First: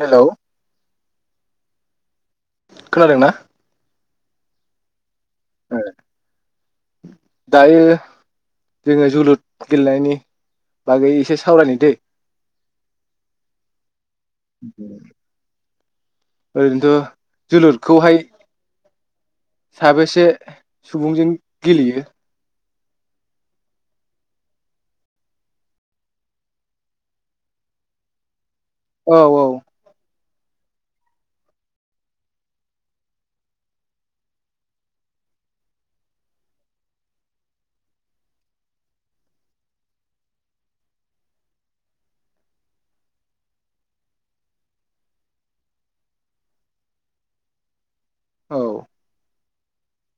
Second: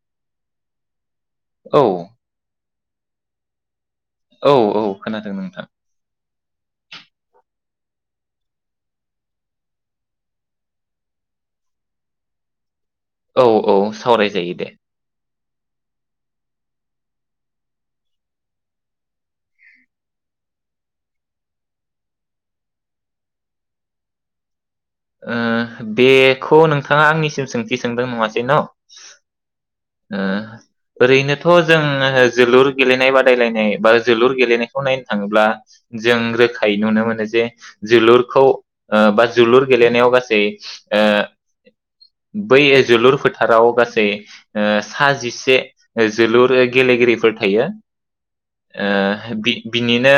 हेल औ [unintelligible] दों ना? औ औ खोनादो नोंथा दायो जोंङो जोलुद गेलेनायनि बागै एसे सावरायनि दे औ औ सावरायजायो दे ओरैनोथ' जोलुदखौहाय साबेसे सुबुंजों गेलेयो? ओ बेखौ नोंथाङा आंनिसिम सोंथि सोंदों नङासै न औ औ ओ ओरैनोथ जोंङो जोलुर गेलेनाय बादायलायनाय बा जोलुर गेलेनायखौ नायनो थाङोब्ला जों रोखायै नुनो मोनो जे जोलुरखौ बा जोलुर गेलेनायाव गासै ओ बै जोलुर फोथाराव गासै ओ सा जिसे जोलुर गेलेगिरिफोर थायो। ओ बि बिनिनो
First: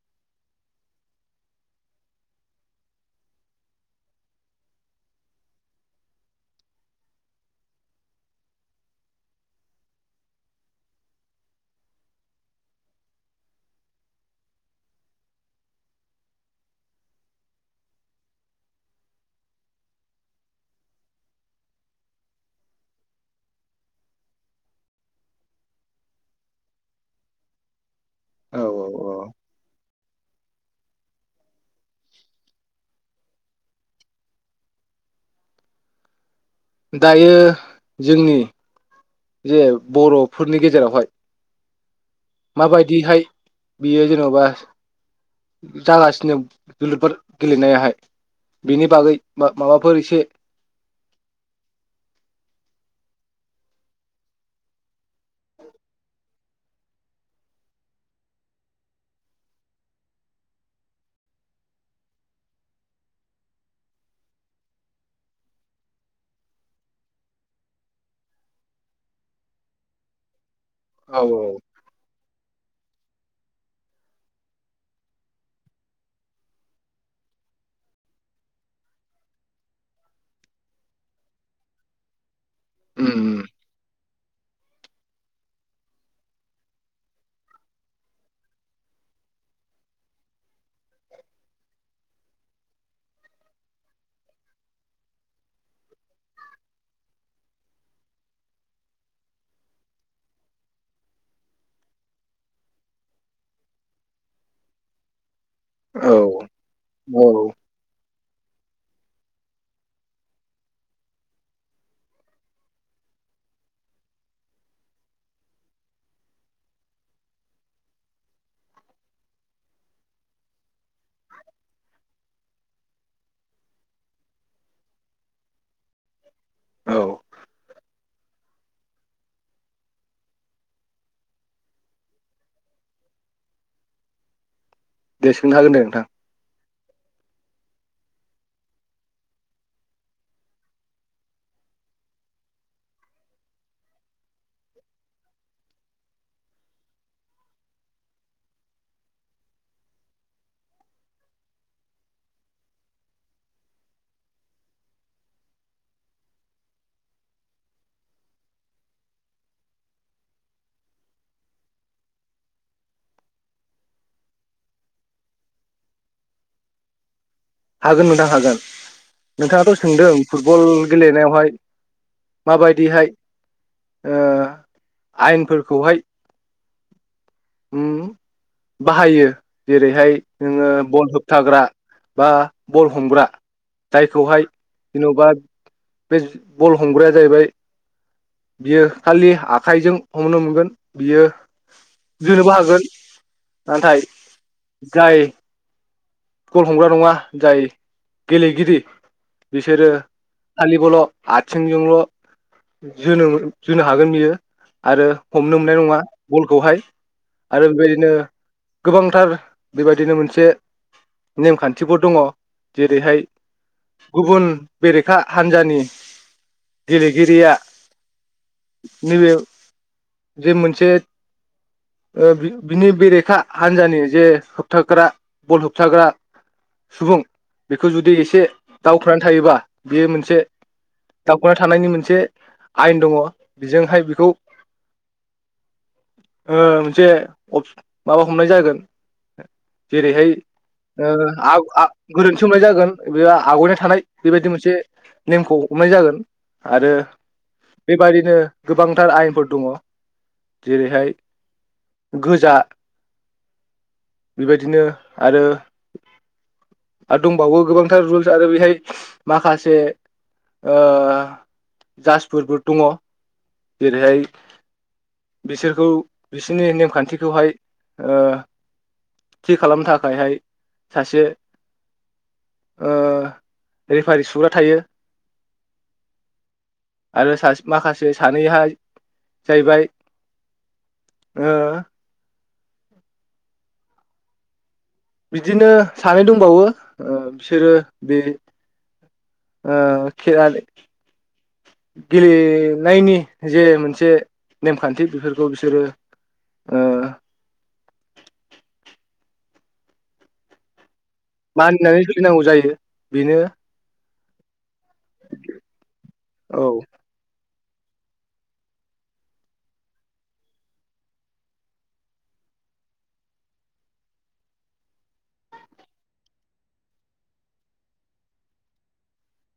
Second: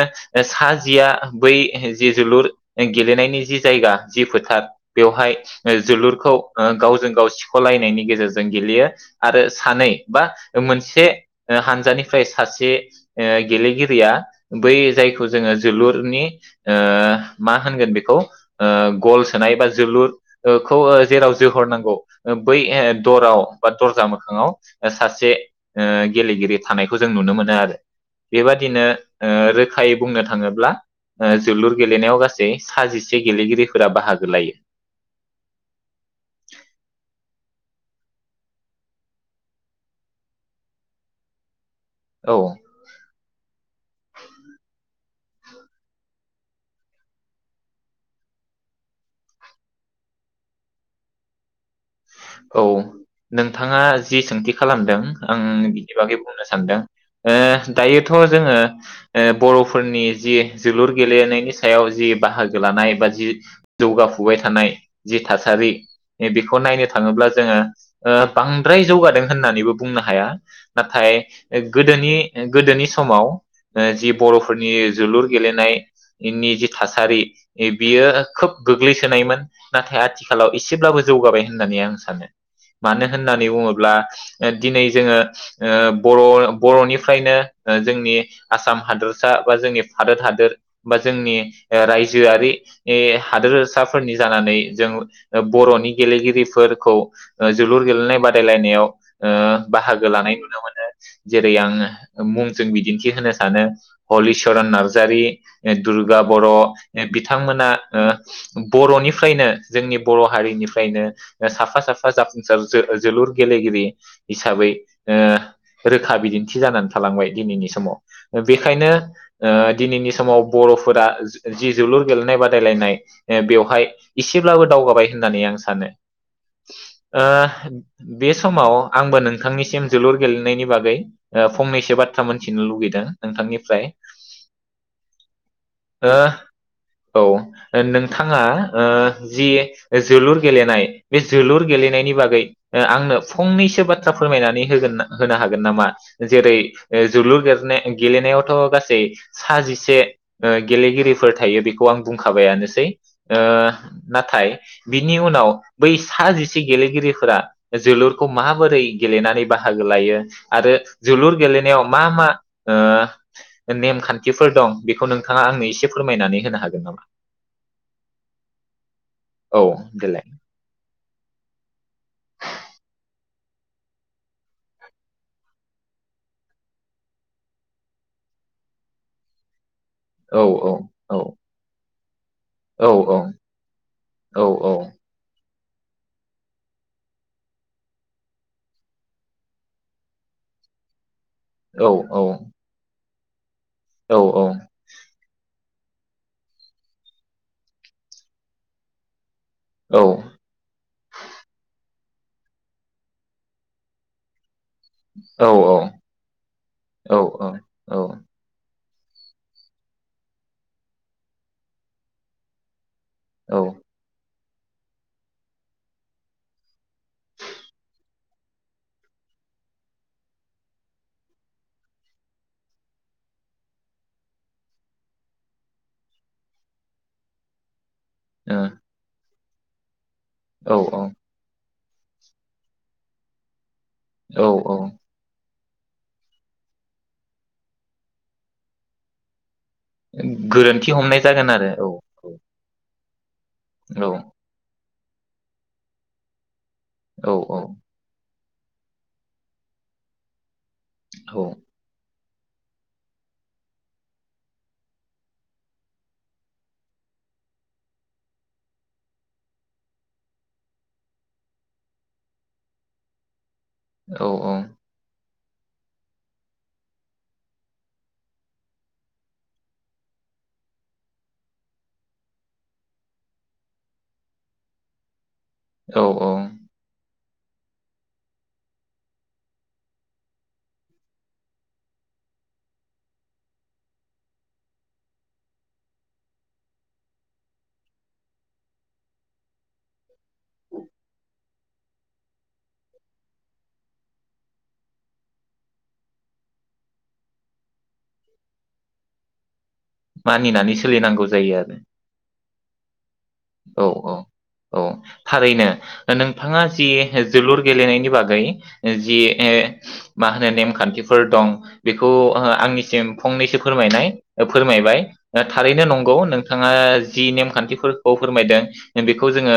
सा जिया बै जि जोलुर गेलेनायनि जि जायगा जि फोथार बेवहाय जोलुरखौ ओ गावजों गाव सिखलायनायनि गेजेरजों गेलेयो आरो सानै बा मोनसे हानजानिफ्राय सासे गेलेगिरिया बै जायखौ जोङो जोलुरनि ओ मा होनगोन बेखौ ओ गल सोनाय बा जोलुर खौ जेराव जोहरनांगौ बै दराव बा दरजा मोखाङाव सासे ओ गेलेगिरि थानायखौ जों नुनो मोनो आरो औ बेबादिनो औ औ ओ रोखायै बुंनो थाङोब्ला जोलुर गेलेनायाव गासै साजिसे गेलेगिरि फोरा बाहागो लायो। दायो जोंनि बियो बर'फोरनि गेजेरावहाय औ माबायदिहाय बियो जेनेबा जागासिनो जोलुरफोर गेलेनायाहाय बेनि बागै मा-माबाफोर एसे। औ नोंथाङा जि सोंथि खालामदों आं बिनि बागै बुंनो सानदों। ओ दायोथ जोङो बर'फोरनि जि जोलुर गेलेनायनि सायाव जि बाहागो लानाय बा जि जौगाफुबाय थानाय जि थासारि बेखौ नायनो थाङोब्ला जोङो ओ बांद्राय जौगादों होननानैबो बुंनो हाया। नाथाय औ औ गोदोनि गोदोनि समाव जि बर'फोरनि जोलुर गेलेनायनायनि जि थासारि बियो खोब गोग्लैसोनायमोन, नाथाय आथिखालाव एसेब्लाबो जौगाबाय होननानै आं सानो मानो उम होननानै बुङोब्ला दिनै जोङो ओ बर' बर'निफ्रायनो जोंनि आसाम हादोरसा बा जोंनि भारत हादोर बा जोंनि रायजोआरि हादोरसाफोरनि जानानै जों बर'नि गेलेगिरि फोरखौ जोलुर गेलेनाय बादायलायनायाव ओ बाहागो लानाय नुनो मोनो जेरै आं मुंजों बिदिन्थि होनो सानो हलिचरन नार्जारि दुर्गा बर' उम औ बिथांमोना ओ। बर'निफ्रायनो जोंनि बर' हारिनिफ्रायनो। साफा साफा जाफुंसार जो-जोलुर गेलेगिरि हिसाबै ओ रोखा बिदिन्थि जानानै थालांबाय दिनैनि समाव। बेखायनो ओ दिनैनि समाव बर'फोरा जि जोलुर गेलेनाय बादायलायनाय बेवहाय एसेब्लाबो दावगाबाय होननानै आं सानो। औ ओ बे समाव आंबो नोंथांनिसिम जोलुर गेलेनायनि बागै फंनैसो बाथ्रा मोनथिनो लुगैदों नोंथांनिफ्राय दे सोंनो हागोन दे नोंथां। ओ औ नोंथाङा ओ जि जोलुर गेलेनाय बे जोलुर गेलेनायनि बागै आंनो फंनैसो बाथ्रा फोरमायनानै होगोन होनो हागोन नामा जेरै जोलुर बेरनाय गेलेनायावथ गासै स जिसे गेलेगिरिफोर थायो बेखौ आं बुंखाबायानोसै ओ नाथाय बिनि उनाव। बै सा जिसे गेलेगिरिफोरा जोलुरखौ माबोरै गेलेनानै बाहागो लायो आरो जोलुर गेलेनायाव मा मा ओ नेमखान्थिफोर दं बेखौ नोंथाङा आंनो एसे फोरमायनानै होनो हागोन नामा? हागोन नोंथां हागोन, औ नोंथाङाथ' सोंदों देलाय फुटबल बल गेलेनायावहाय माबायदिहाय ओ आयेनफोरखौहाय उम बाहायो जेरैहाय औ औ नोङो औ बल होबथाग्रा बा औ बल हमग्रा औ जायखौहाय जेनबा बे बल हमग्राया जाहैबाय बियो खालि आखाइजों हमनो मोनगोन बियो औ जोनोबो हागोन नाथाय औ जाय गल हमग्रा नङा जाय गेलेगिरि बिसोरो औ खालिबोल' आथिंजोंल' जोनोम जोनो हागोन बियो। आरो औ हमनो मोननाय नङा। बलखौहाय आरो औ ओ बेबायदिनो गोबांथार बेबायदिनो मोनसे नेमखान्थिफोर दङ। जेरैहाय गुबुन बेरेखा हान्जानि गेलेगिरिया नैबे जे मोनसे ओ बिनि बेरेखा हान्जानि जे होबथाग्रा बल होबथाग्रा सुबुं बेखौ जुदि एसे दावखोनानै थायोबा बे मोन से औ थानायनि मोनसे आयेन दङ। बेजोंहाय बेखौ औ औ ओ मोनसे अपस‌ माबा हमनाय जागोन। जेरैहाय गोरोन्थि ओ हमनाय जागोन आग आरो आ गोरोन्थि हमनाय जागोन बेया आवगायना थानाय औ बेबायदि मोनसे नेमखौ हमनाय जागोन। आरो औ औ बेबादिनो गोबांथार आयेनफोर दङ जेरैहाय गोजा बेबायदिनो आरो आर दंबावो गोबांथार रुल्स आरो बेहाय माखासे ओ जासफोरबो दङ। औ जेरैहाय बिसोरखौ बिसोरनि नेमखान्थिखौहाय ओ थि खालामनो थाखायहाय सासे ओ रेफारि सुग्रा थायो। औ औ। आरो‌ सासे माखासे सानैया जाहैबाय हो बिदिनो सानै दंबावो ओ बिसोरो बे ओ खेयाले गेलेनायनि जे मोनसे नेमखान्थि बेफोरखौ बिसोरो मानिनानैसो मानिनानै सोलिनांगौ जायो। बेनो औ औ। औ थारैनो औ नोंथाङा जि जोलुर गेलेनायनि बागै ओ जि- ए- मा होनो नेमखान्थिफोर दं बेखौ ओ आंनिसिम फंनैसो फोरमायनाय ओ फोरमायबाय थारैनो नंगौ नोंथाङा जि नेमखान्थिफोर खौ फोरमायदों बेखौ जोङो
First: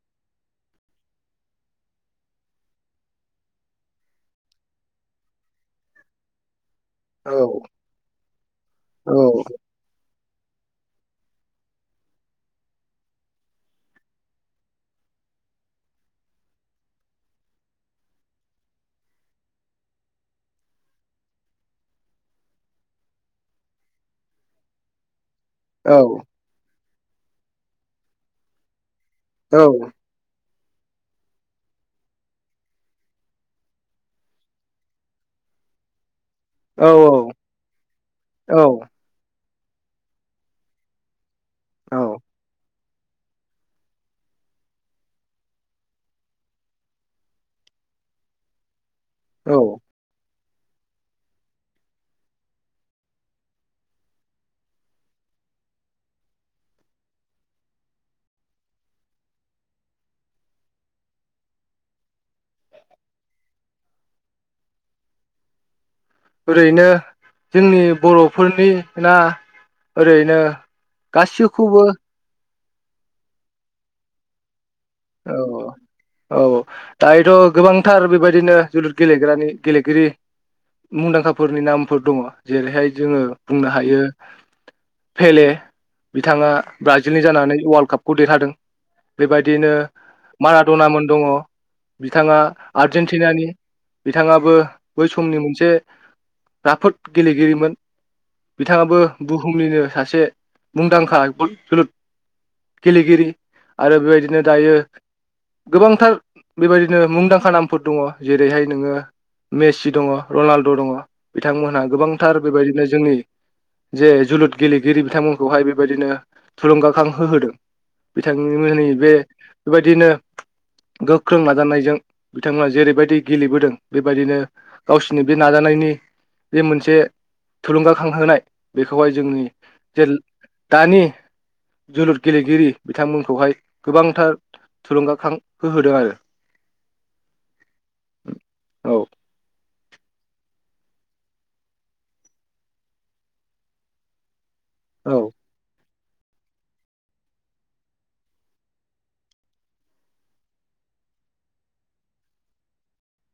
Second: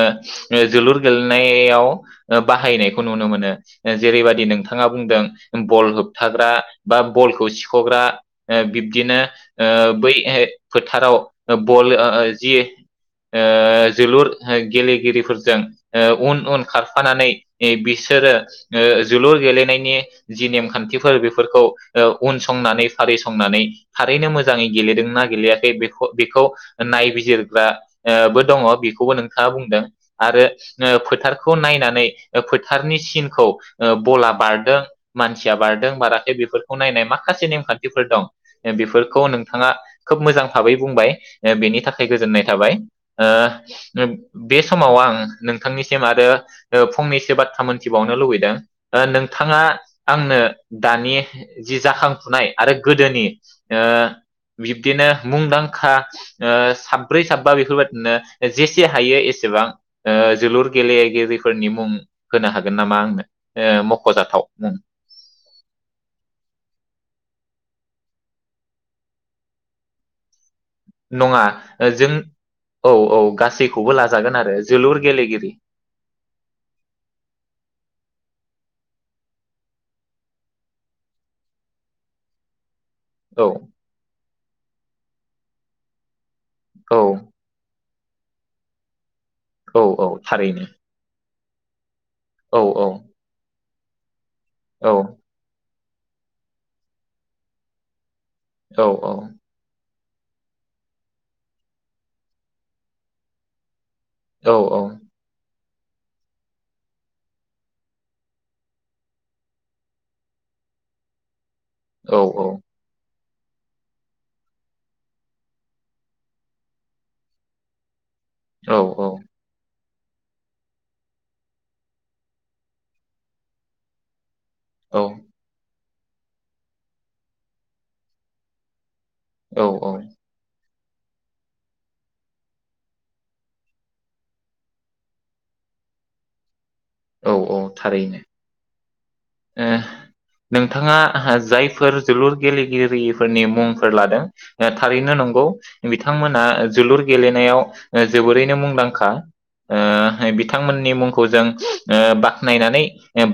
ओ जोलुर गेलेनायाव ओ बाहायनायखौ नुनो मोनो ओ जेरैबादि नोंथाङा बुंदों बल होबथाग्रा बा औ बलखौ सिख'ग्रा ओ औ बिब्दिनो ओ बै [unintelligible] फोथाराव बल ओ ओ जे ओ जोलुर गेलेगिरिफोरजों उन उन खारफानानै बिसोरो ओ जोलुर गेलेनायनि जि नेमखान्थिफोर बेफोरखौ उन संनानै फारि संनानै थारैनो मोजाङै गेलेदोंना गेलेयाखै औ बेख' बिखौ। नायबिजिरग्रा ओ बो दङ बि खौबो नोंथाङा औ बुंदों आरो ओ फोथारखौ नायनानै ओ फोथारनि सिनखौ ओ बला बारदों मानसिया बारदों बारा बिफोरखौ औ नायनाय माखासे नेमखान्थिफोर दं औ बिफोरखौ नों थाङा खोब मोजां भाबै बुंबाय। ओ बेनि थाखाय गोजोननाय थाबाय। ओ बे समाव आं नोंथांनिसिम आरो फंनैसो बाथ्रा मोनथिबावनो लुबैदों ओ नोंथाङा औ आंनो दानि जि जाखांफुनाय आरो गोदोनि ओ बिब्दिनो मुंदांखा ओ साब्रै साबा बेफोरबा नो जेसे हायो एसेबां ओ जोलुर गेलेगिरिफोरनि मुं होनो हागोन नामा आंनो ओ मख'जाथाव मुं। रैनो जोंनि बर'फोरनि ना ओरैनो नङा गासिखौबो जों औ औ गासैखौबो लाजागोन आरो जोलुर गेलेगिरि औ औ दायोथ' गोबां थार बेबायदिनो जोलुर गेलेग्रानि गेलेगिरि मुंदांखाफोरनि नामफोर दङ' जेरैहाय जोङो औ बुंनो हायो फेेले बिथाङा औ ब्राजिलनि जानानै अवार्ल्ड काप खौ देरहादों। बेबायदिनो औ औ थारैनो माराद'नामोन दङ'। बिथाङा औ औ आर्जेेनटिनानि। बिथाङाबो औ बै समनि मोनसे राफोद गेलेगिरिमोन। औ बिथाङाबो बुहुमनिनो सा से मुंदांखा [unintelligible] जोलुर गेलेगिरि। आरो बेबायदिनो औ दायो गोबांथार बेबायदिनो मुंदांखा नामफोर दङ जेरैहाय नोङो मेसि दङ रनाल्द' दङ। बिथांमोनहा औ गोबांथार बेबायदिनो जोंनि जे जोलुद गेलेगिरि बिथांमोनखौहाय बेबायदिनो थुलुंगाखांहो होदों औ बिथांनिमोनै बे बेबायदिनो गोख्रों नाजानायजों बिथांमोना जेरैबायदि गेलेबोदों बेबायदिनो गावसोरनि बे नाजानायनि बे मोनसे थुलुंगाखांहोनाय बेख खौहाय जोंनि औ जेल दानि जोलुर गेलेगिरि बिथांमोनखौहाय गोबांथार थुलुंगाखां होहोदों आरो औ औ थारैनो। औ ओ नोंथाङा हा जायफोर जोलुर गेलेगिरिफोरनि मुंफोर लादों औ थारैनो नंगौ बिथांमोना जोलुर गेलेनायाव जोबोरैनो मुंदांखा ओ बिथांमोननि मुंखौ जों ओ बाख्नायनानै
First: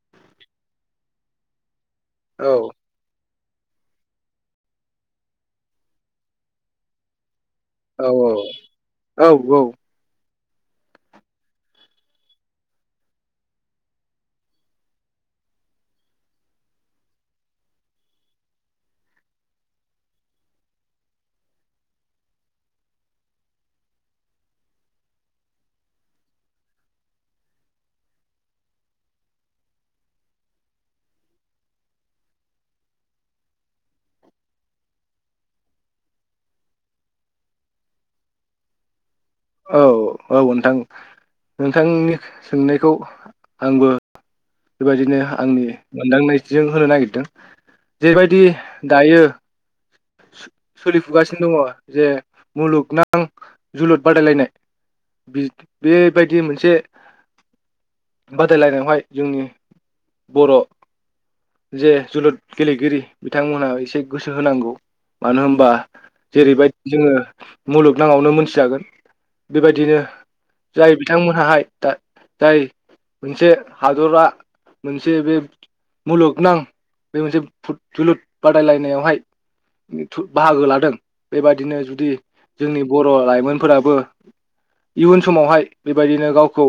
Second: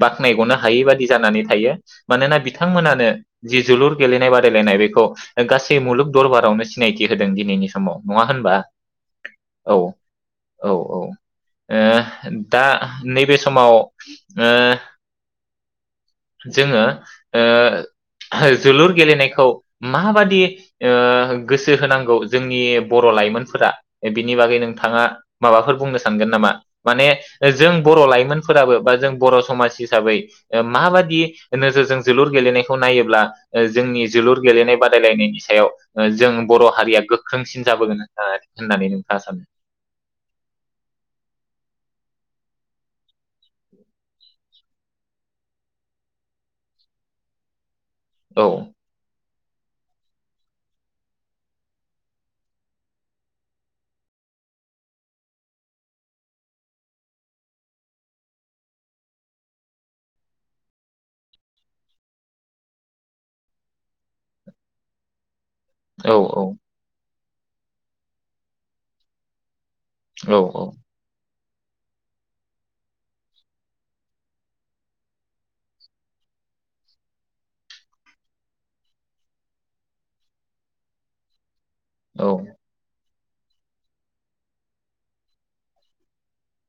बाख्नायगनो हायि बादि जानानै थायो। मानोना औ बिथांमोनानो जि जोलुर गेलेनाय बादायलायनाय बेखौ गासै मुलुग दरबारावनो सिनायथि होदों दिनैनि समाव औ नङा होनबा औ औ औ औ औ ओ दा नैबे समाव ओ जोङो ओ जोलुर गेलेनायखौ माबादि ओ गोसो होनांगौ जोंनि बर लाइमोनफोरा बिनि बागै नोंथाङा माबाफोर बुंनो सानगोन नामा माने जों बर' लाइमोनफोराबो बा जों बर' समाजसि हिसाबै ओ माबादि नोजोरजों जोलुर गेलेनायखौ नायोब्ला ओ जोंनि जोलुर गेलेनाय बादायलायनायनि सायाव ओ जों बर' हारिया गोख्रोंसिन जाबोगोन होना होननानै नोंथाङा सानो? औ औ नोंथां नोंथांनि सोंनायखौ आंबो बेबायदिनो आंनि मोनदांनायजों होनो नागिरदों जेरैबायदि औ दायो। सोलिफुगासिनो दङ जे मुलुगनां जोलुर बादायलायनाय बि बेबायदि मोनसे बादायलायनायावहाय जोंनि बर' जे जोलुद गेलेगिरि बिथांमोनहा एसे गोसो होनांगौ। मानो होम बा औ जेरैबायदि जोङो मुलुगनााङावनो मोनथिजागोन बेबायदिनो औ जाय बिथांमोन थाखाय जाय मोनसे हादरा मोनसे बे मुलुगनां बे मोनसे जोलुर बादायलायनायावहाय बाहागो लादों बेबायदिनो जुदि औ जोंनि बत ब्र लाइमोनफोराबो इयुन समावहाय बेबायदिनो गावखौ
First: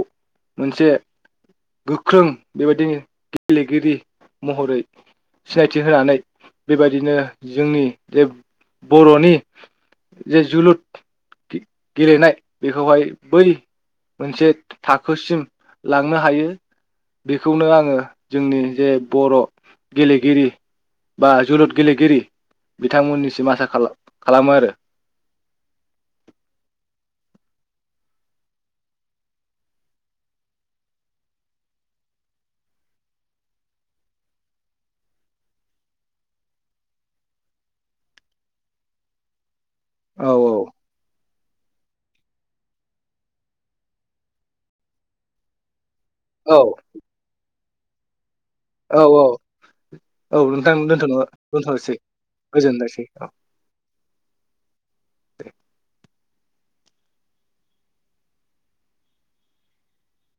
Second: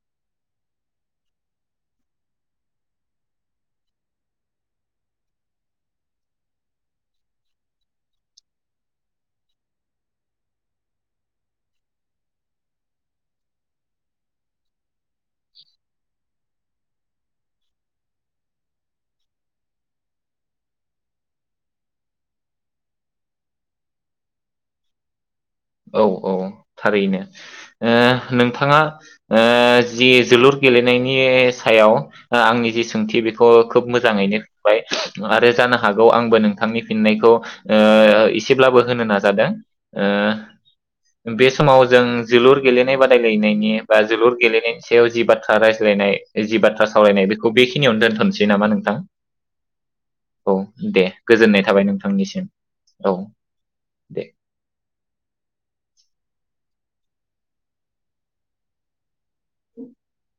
मोनसे गोख्रों बेबायदिनो गेलेगिरि महरै सिनायथि होनानै बेबायदिनो जोंनि जे बर'नि जे जोलुर गेलेनाय बेखौहाय बै मोनसे थाखो थाखोसिम लांनो हायो। बेखौनो आङो जोंनि जे बर' गेलेगिरि बा जोलुर गेलेगिरि बिथांमोननिसिम आसा खा-खालामो आरो। औ औ थारैनो ओ नोंथाङा ओ जि जोलुर गेलेनायनि सायाव आंनि जि सोंथि बेखौ खोब मोजाङैनो होबाय आरो जानो हागौ आंबो नोंथांनि फिननायखौ ओ एसेब्लाबो होनो नाजादों ओ औ औ बे समाव जों जोलुर गेलेनाय बादायलायनायनि बा जोलुर गेलेनायनि सायाव जि बाथ्रा राय ज्लायनाय औ जि बाथ्रा सावरायनाय बे खौ बेखिनियावनो दोनथसै औ औ औ नोंथां दे दोनथनोबा गोजोननाय थाबाय दोन्थनोसै नोंथांनिसिम गोजोनायसै औ दे [inaudible]